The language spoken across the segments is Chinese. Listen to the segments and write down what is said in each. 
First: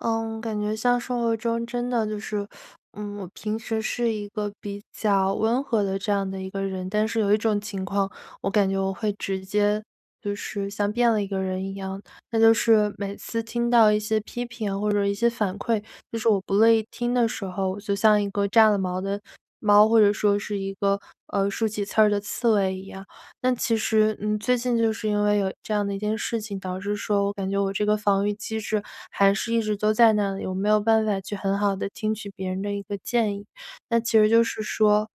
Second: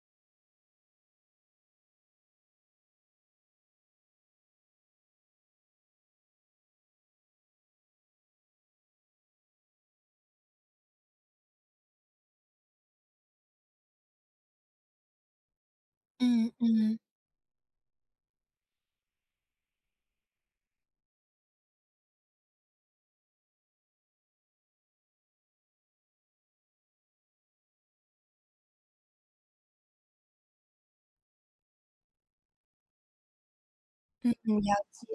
嗯，感觉像生活中真的就是，嗯，我平时是一个比较温和的这样的一个人，但是有一种情况我感觉我会直接就是像变了一个人一样。那就是每次听到一些批评或者一些反馈，就是我嗯，不乐意嗯。听的时候，我就像一个炸了毛的猫，或者说是一个，呃，竖起刺儿的刺猬一样。但其实，嗯，最近就是因为有这样的一件事情，导致说我感觉我这个防御机制还是一直都在那里，我没有办法去很好地听取别人的一个建议。那其实嗯，就是了解。说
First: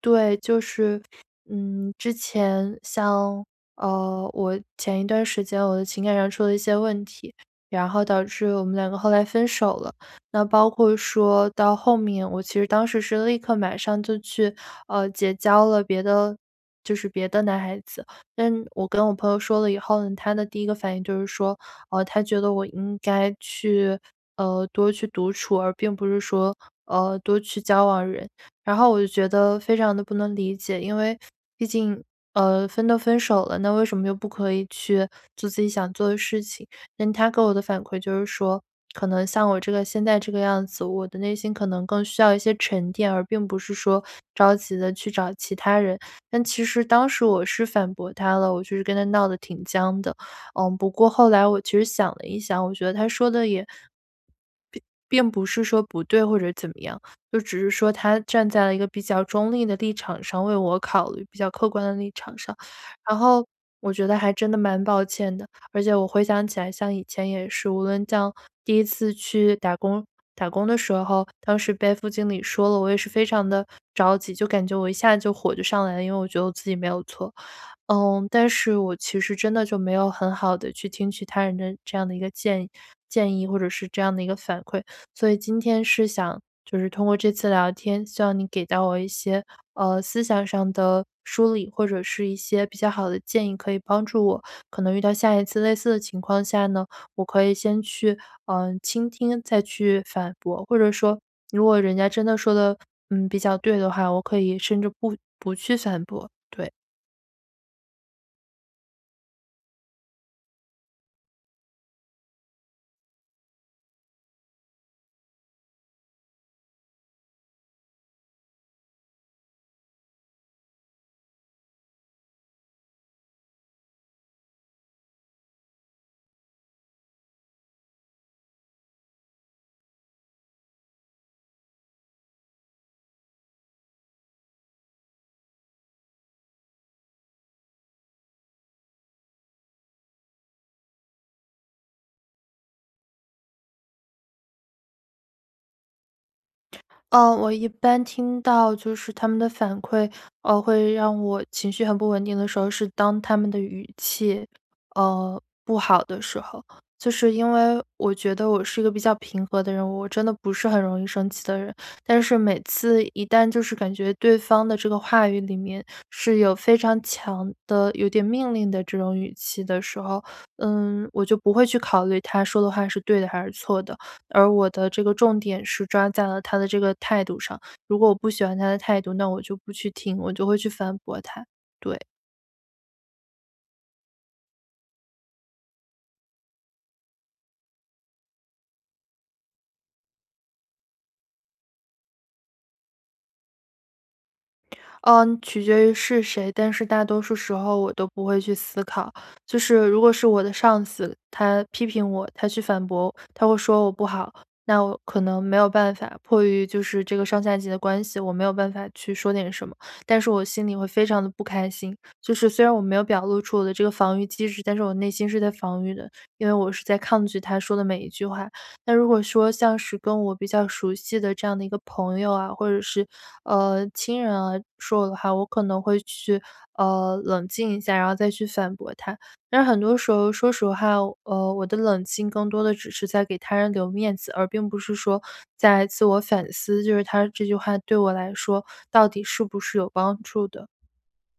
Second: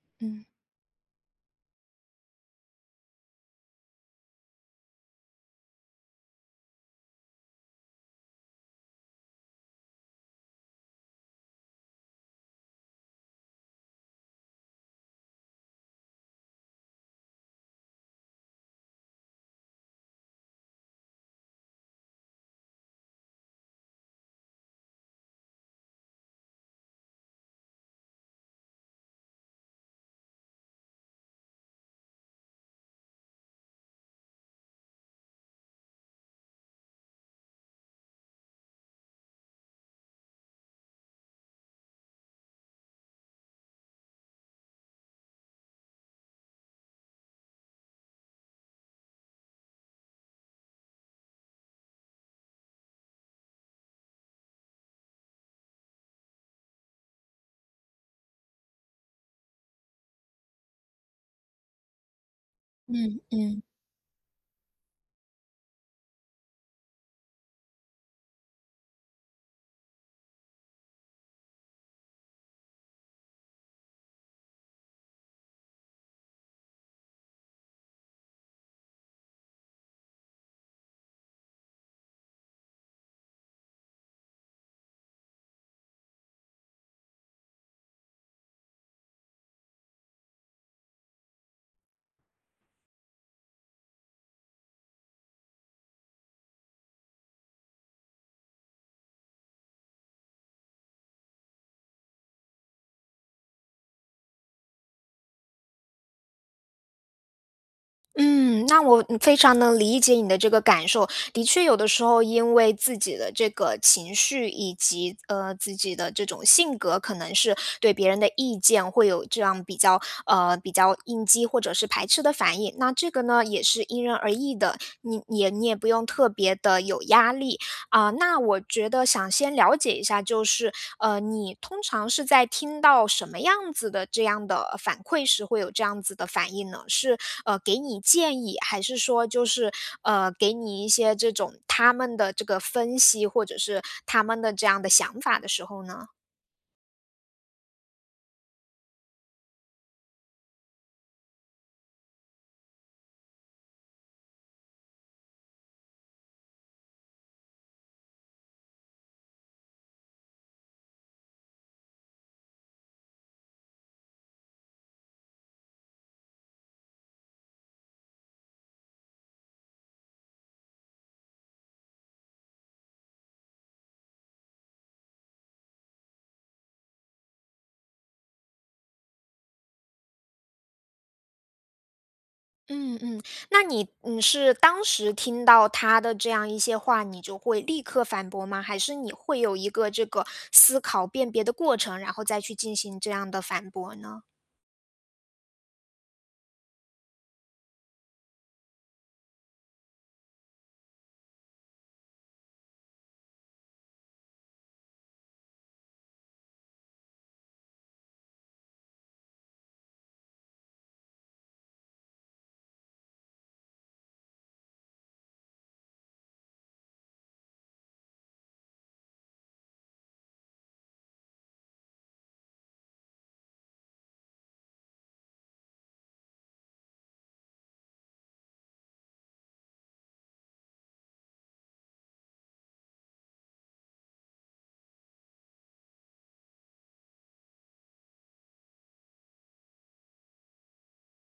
对，嗯。就是，嗯，之前像，呃，我前一段时间我的情感上出了一些问题，然后导致我们两个后来分手了，那包括说到后面，我其实当时是立刻马上就去，呃，结交了别的就是别的男孩子。但我跟我朋友说了以后，她的第一个反应就是说，呃，她觉得我应该去，呃，多去独处，而并不是说，呃，多去交往人。然后我就觉得非常地不能理解，因为毕竟，呃，分都分手了，那为什么又不可以去做自己想做的事情？那她给我的反馈就是说可能像我这个现在这个样子我的内心可能更需要一些沉淀，而并不是说着急的去找其他人。但其实当时我是反驳她了，我就是跟她闹得挺僵的。嗯，不过后来我其实想了一想，我觉得她说的也并并不是说不对，或者怎么样，就只是说她站在了一个比较中立的立场上，为我考虑，比较客观的立场上。然嗯，后嗯。我觉得还真的蛮抱歉的，而且我回想起来像以前也是，无论像第1次去打工打工的时候当时被副经理说了，我也是非常的着急就感觉我一下子就火就上来了，因为我觉得我自己没有错。呃，但是我其实真的就没有很好的去听取他人的这样的一个建议建议，或者是这样的一个反馈。所以今天是想就是通过这次聊天，希望你给到我一些，呃，思想上的梳理或者是一些比较好的建议可以帮助我，可能遇到下一次类似的情况下呢，我可以先去，呃，倾听再去反驳，或者说如果人家真的说得，嗯，比较对的话我可以甚至不不去反驳，对。嗯，那我嗯，非常能理解你的这个感受，的确有的时候因为自己的这个情绪，以及，呃，自己的这种性格，可能是对别人的意见会有这样比较，呃，比较应激或者是排斥的反应。那这个呢，也是因人而异的，你你也你也不用特别地有压力。呃，那我觉得想先了解一下，就是，呃，你通常是在听到什么样子的这样的反馈时会有这样子的反应呢？是，呃，给你建议还是说就是，呃，给你一些这种他们的这个分析，或者是他们的这样的想法的时候呢？呃，我一般听到就是他们的反馈，呃，会让我情绪很不稳定的时候，是当他们的语气，呃，不好的时候。就是因为我觉得我是一个比较平和的人，我真的不是很容易生气的人，但是每次一旦就是感觉对方的这个话语里面是有非常强的有点命令的这种语气的时候，嗯，我就不会去考虑他说的话是对的还是错的，而我的这个重点是抓在了他的这个态度上。如果我不喜欢他的态度，那我就不去听，我就会去反驳他，对。嗯嗯，那你你是当时听到他的这样一些话，你就会立刻反驳吗？还是你会有一个这个思考辨别的过程，然后再去进行这样的反驳呢？呃，取决于是谁，但是大多数时候我都不会去思考。就是如果是我的上司，他批评我，他去反驳，他会说我不好，那我可能没有办法，迫于就是这个上下级的关系，我没有办法去说点什么。但是我心里会非常地不开心，就是虽然我没有表露出我的这个防御机制，但是我内心是在防御的，因为我是在抗拒他说的每一句话。那如果说，像是跟我比较熟悉的这样的一个朋友啊，或者是，呃，亲人啊，说我的话，我可能会去，呃，冷静一下，然后再去反驳他。但是很多时候，说实话，呃，我的冷静更多地只是在给他人留面子，而并不是说在自我反思，就是他这句话对我来说，到底是不是有帮助的。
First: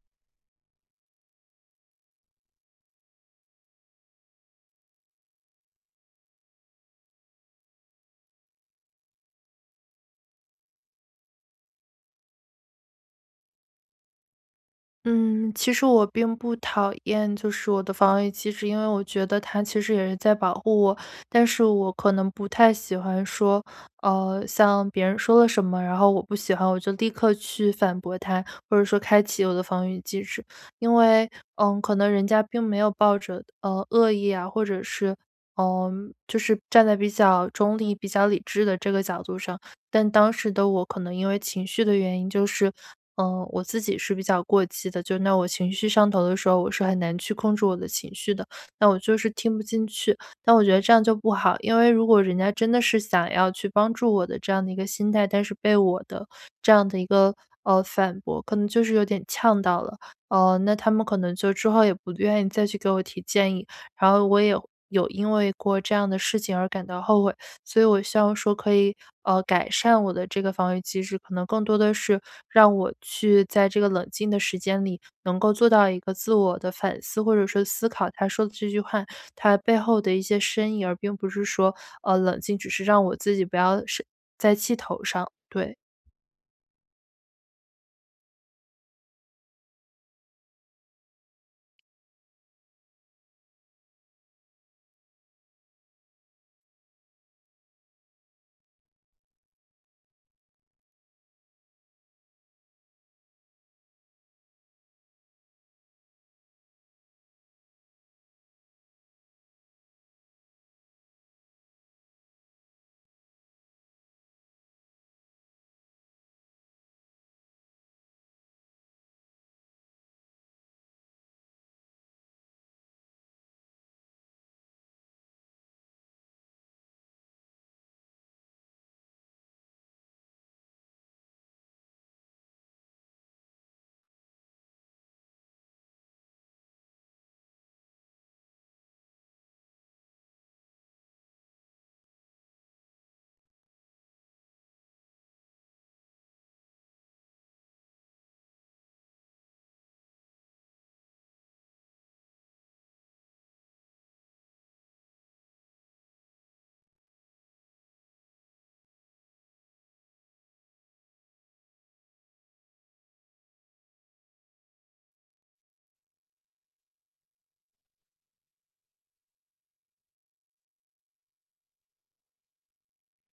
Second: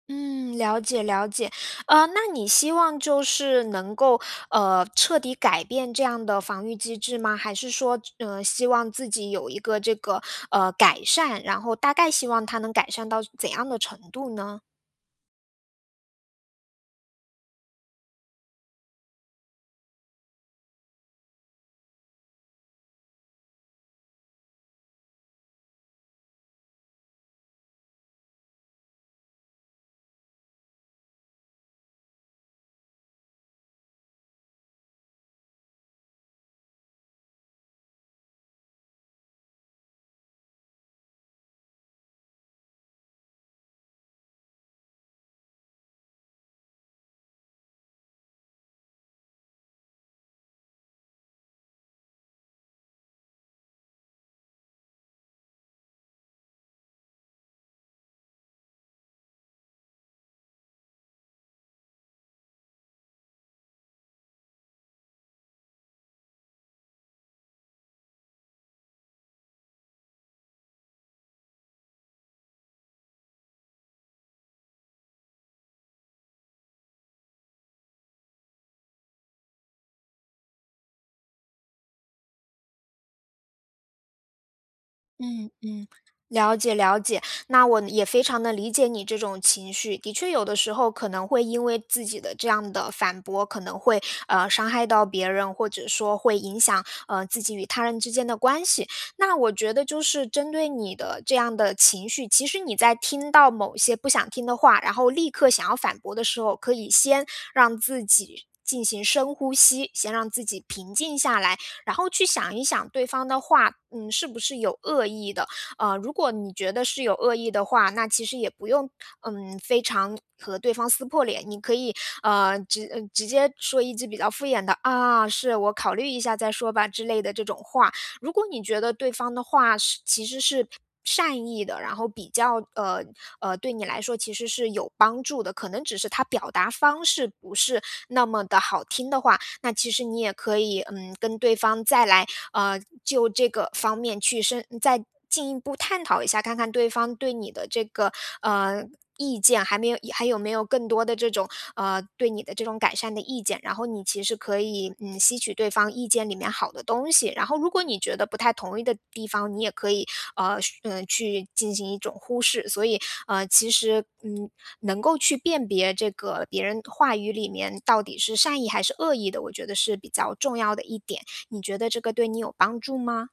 嗯，了解了解，呃，那你希望就是能够，呃，彻底改变这样的防御机制吗？还是说，这呃，希望自己有一个这个，呃，改善，然后大概希望它能改善到怎样的程度呢？嗯，其实我并不讨厌就是我的防御机制，因为我觉得它其实也是在保护我，但是我可能不太喜欢说呃，像别人说了什么，然后我不喜欢，我就立刻去反驳他，或者说开启我的防御机制。因为，呃，可能人家并没有抱着，呃，恶意啊，或者是，呃，就是站在比较中立，比较理智的这个角度上。但当时的我可能因为情绪的原因，就是，呃，我自己是比较过激的，就因为我情绪上头的时候，我是很难去控制我的情绪的，那我就是听不进去，那我觉得这样就不好。因为如果人家真的是，想要去帮助我的这样的一个心态，但是被我的这样的一个，呃，反驳，可能就是有点呛到了，呃，那他们可能就之后也不愿意再去给我提建议，然后我也有有因为过这样的事情而感到后悔。所以我希望说可以，呃，改善我的这个防御机制，可能更多地是，让我去在这个冷静的时间里，能够做到一个自我地反思，或者说思考他说的这句话，它背后的一些深意。而并不是说，呃，冷静只是让我自己不要生在气头上，嗯对。嗯，了解了解，那我呢，也非常地理解你这种情绪。的确有的时候，可能会因为自己的这样的反驳，可能会，呃，伤害到别人，或者说会影响，呃，自己与他人之间的关系。那我觉得，就是针对你的这样的情绪，其实你在听到某些不想听的话，然后立刻想要反驳的时候，可以先让自己进行深呼吸，先让自己平静下来，然后去想一想对方的话，嗯，是不是有恶意的。呃，如果你觉得是有恶意的话，那其实也不用，嗯，非常和对方撕破脸，你可以，呃，直呃，直接说一句比较敷衍的：“啊，是，我考虑一下再说吧。”之类的这种话。如果你觉得对方的话是其实是善意的，然后比较呃，呃，对你来说其实是有帮助的，可能只是他表达方式不是那么地好听的话，那其实你也可以，嗯，跟对方再来，呃，就这个方面去深再进一步探讨一下，看看对方对你的这个，呃，意见还没有还有没有更多的这种呃，对你的这种改善的意见，然后你其实可以，嗯，吸取对方意见里面好的东西。然后如果你觉得不太同意的地方，你也可以，呃，续嗯，去进行一种忽视。所以，呃，其实嗯，能够去辨别这个别人话语里面，到底是善意还是恶意的，我觉得是比较重要的一点，你觉得这个对你有帮助吗？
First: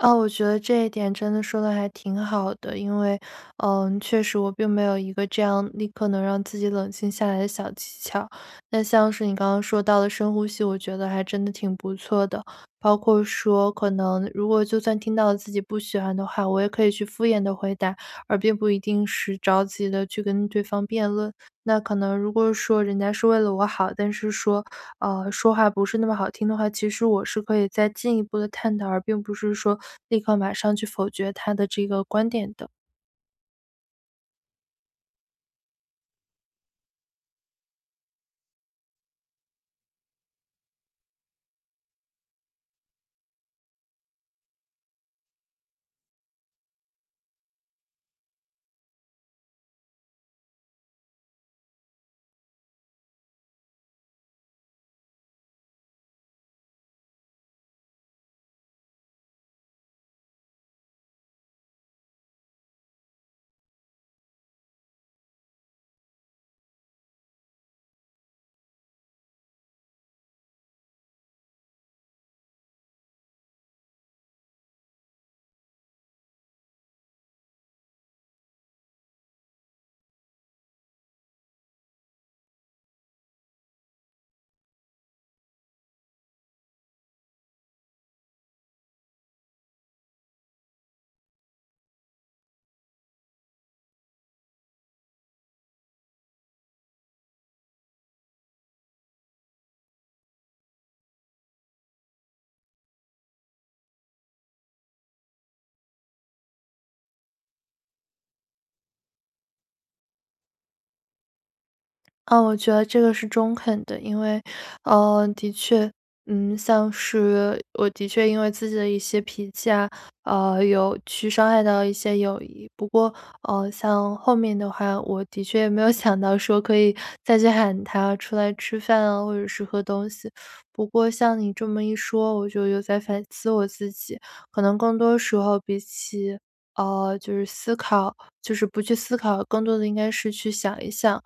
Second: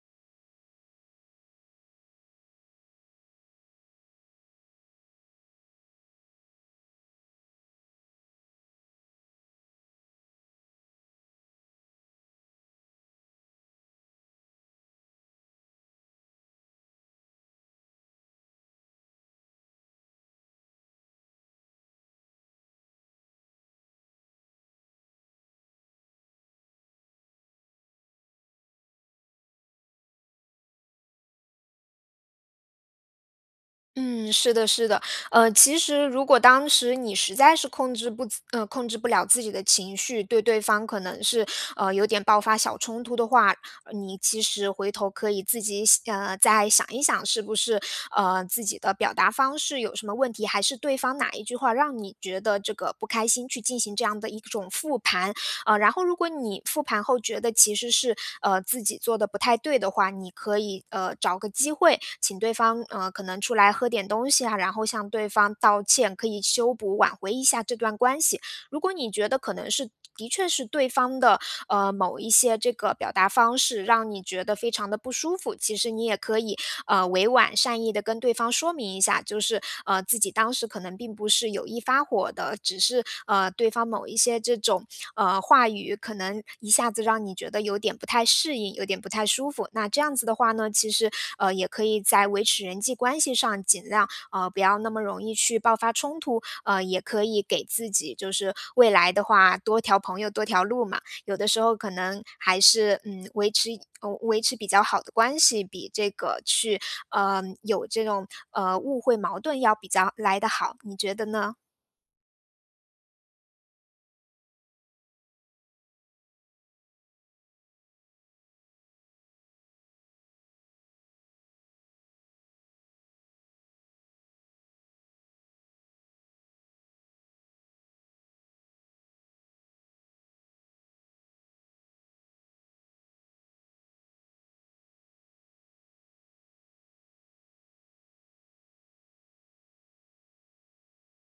啊，我觉得这一点真的说得还挺好的，因为，呃，确实我并没有一个这样立刻能让自己冷静下来的小技巧。那像是你刚刚说到了深呼吸，我觉得还真的挺不错的，包括说，可能如果就算听到了自己不喜欢的话，我也可以去敷衍地回答，而并不一定是着急地去跟对方辩论。那可能如果说人家是为了我好，但是说，呃，说话不是那么好听的话，其实我是可以再进一步地探讨而并不是说立刻马上去否决他的这个观点的。嗯，是的是的，呃，其实如果当时你实在是控制不呃，控制不了自己的情绪，对对方可能是，呃，有点爆发小冲突的话，呃，你其实回头可以自己想再想一想，是不是，呃，自己的表达方式有什么问题，还是对方哪一句话让你觉得这个不开心，去进行这样的一种复盘。呃，然后如果你复盘后觉得其实是，呃，自己做的不太对的话，你可以，呃，找个机会，请对方，呃，可能出来喝点东西啊，然后向对方道歉，可以修补，挽回一下这段关系。如果你觉得可能是的确是对方的，呃，某一些这个表达方式让你觉得非常地不舒服，其实你也可以，呃，委婉善意地跟对方说明一下，就是，呃，自己当时可能并不是有意发火的，只是，呃，对方某一些这种，呃，话语，可能一下子让你觉得有点不太适应，有点不太舒服。那这样子的话呢，其实，呃，也可以在维持人际关系上尽量，呃，不要那么容易去爆发冲突，呃，也可以给自己就是未来的话，多条朋友多条路嘛，有的时候可能还是，嗯，维持呃，维持比较好的关系，比这个去，呃，有这种，呃，误会矛盾要比较来得好，你觉得呢？呃，我觉得这个是中肯的。因为，呃，的确，嗯，像是我的确因为自己的一些脾气啊，呃，有去伤害到一些友谊。不过，呃，像后面的话，我的确也没有想到说可以，再去喊他出来吃饭啊，或者是喝东西。不过像你这么一说，我就有在反思我自己，可能更多时候比起，呃，就是思考，就是不去思考，更多的应该是去想一想，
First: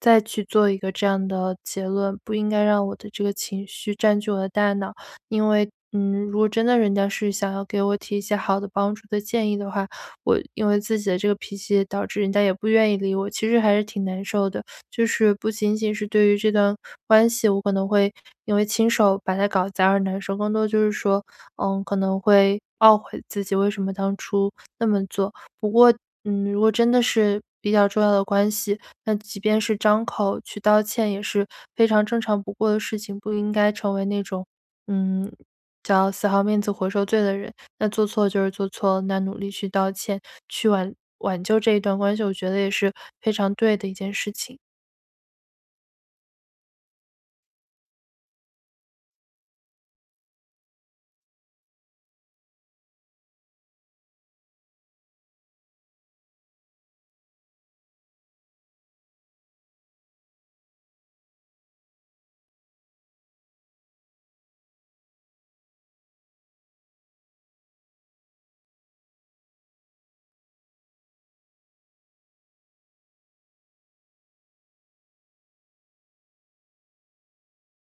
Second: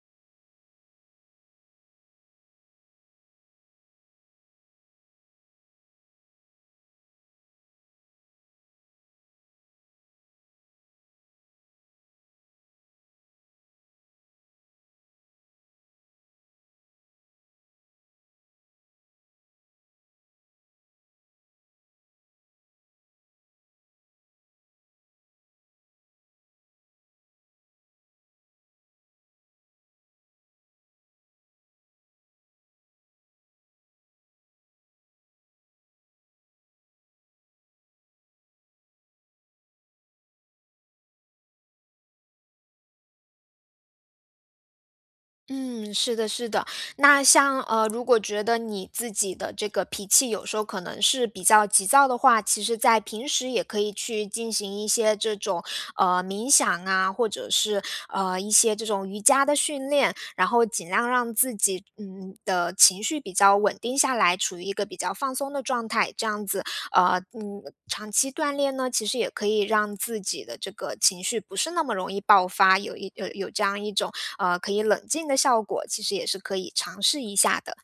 再去做一个这样的结论。不应该让我的这个情绪占据我的大脑，因为，嗯，如果真的人家是想要给我提一些好的帮助的建议的话，我因为自己的这个脾气也导致人家也不愿意理我，其实还是挺难受的。就是不仅仅是对于这段关系，我可能会因为亲手把它搞砸而难受，更多的就是说，呃，可能会懊悔自己为什么当初那么做。不过，嗯，如果真的是比较重要的关系，那即便是张口去道歉，也是非常正常不过的事情。不应该成为那种，嗯，叫死好面子活受罪的人，那做错了就是做错了，那努力去道歉去挽挽救这一段关系，我觉得也是非常对的一件事情。嗯，是的是的，那像，呃，如果觉得你自己的这个脾气有时候可能是比较急躁的话，其实在平时也可以去进行一些这种，呃，冥想啊，或者是，呃，一些这种瑜伽的训练。然后尽量让自己，嗯，的情绪比较稳定下来，处于一个比较放松的状态。这样子，呃，嗯，长期锻炼呢，其实也可以让自己的这个情绪不是那么容易爆发，有一呃，有这样一种可以冷静的效果，其实也是可以尝试一下的。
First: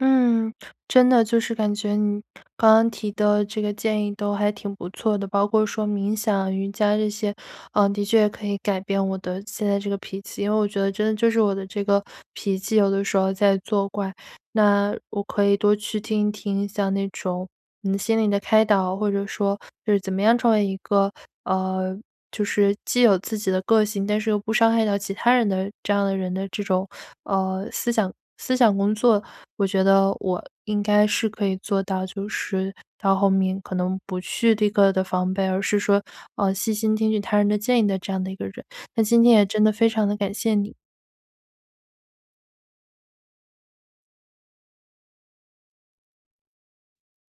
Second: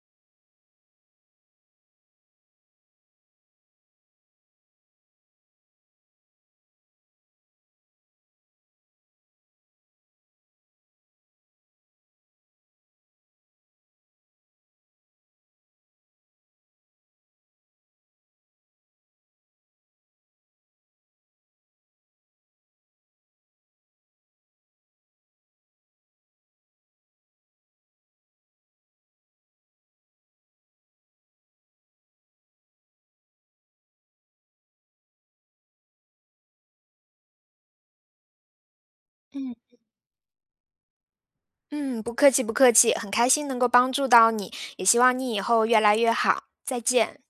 嗯，真的，就是感觉你刚刚提的这个建议都还挺不错的，包括说冥想瑜伽这些。呃，的确可以改变我的现在这个脾气，因为我觉得真的就是我的这个脾气，有的时候在作怪。那我可以多去听一听像那种，嗯，心理的开导，或者说就是怎么样成为一个，呃，就是既有自己的个性，但是又不伤害到其他人的这样的人的这种，呃，思想思想工作，我觉得我应该是可以做到，就是到后面可能不去第一个的防备，而是说，呃，细心听取他人的建议的这样的一个人。那今天也嗯。真的非常地感谢你。嗯，不客气不客气，很开心能够帮助到你，也希望你以后越来越好，再见。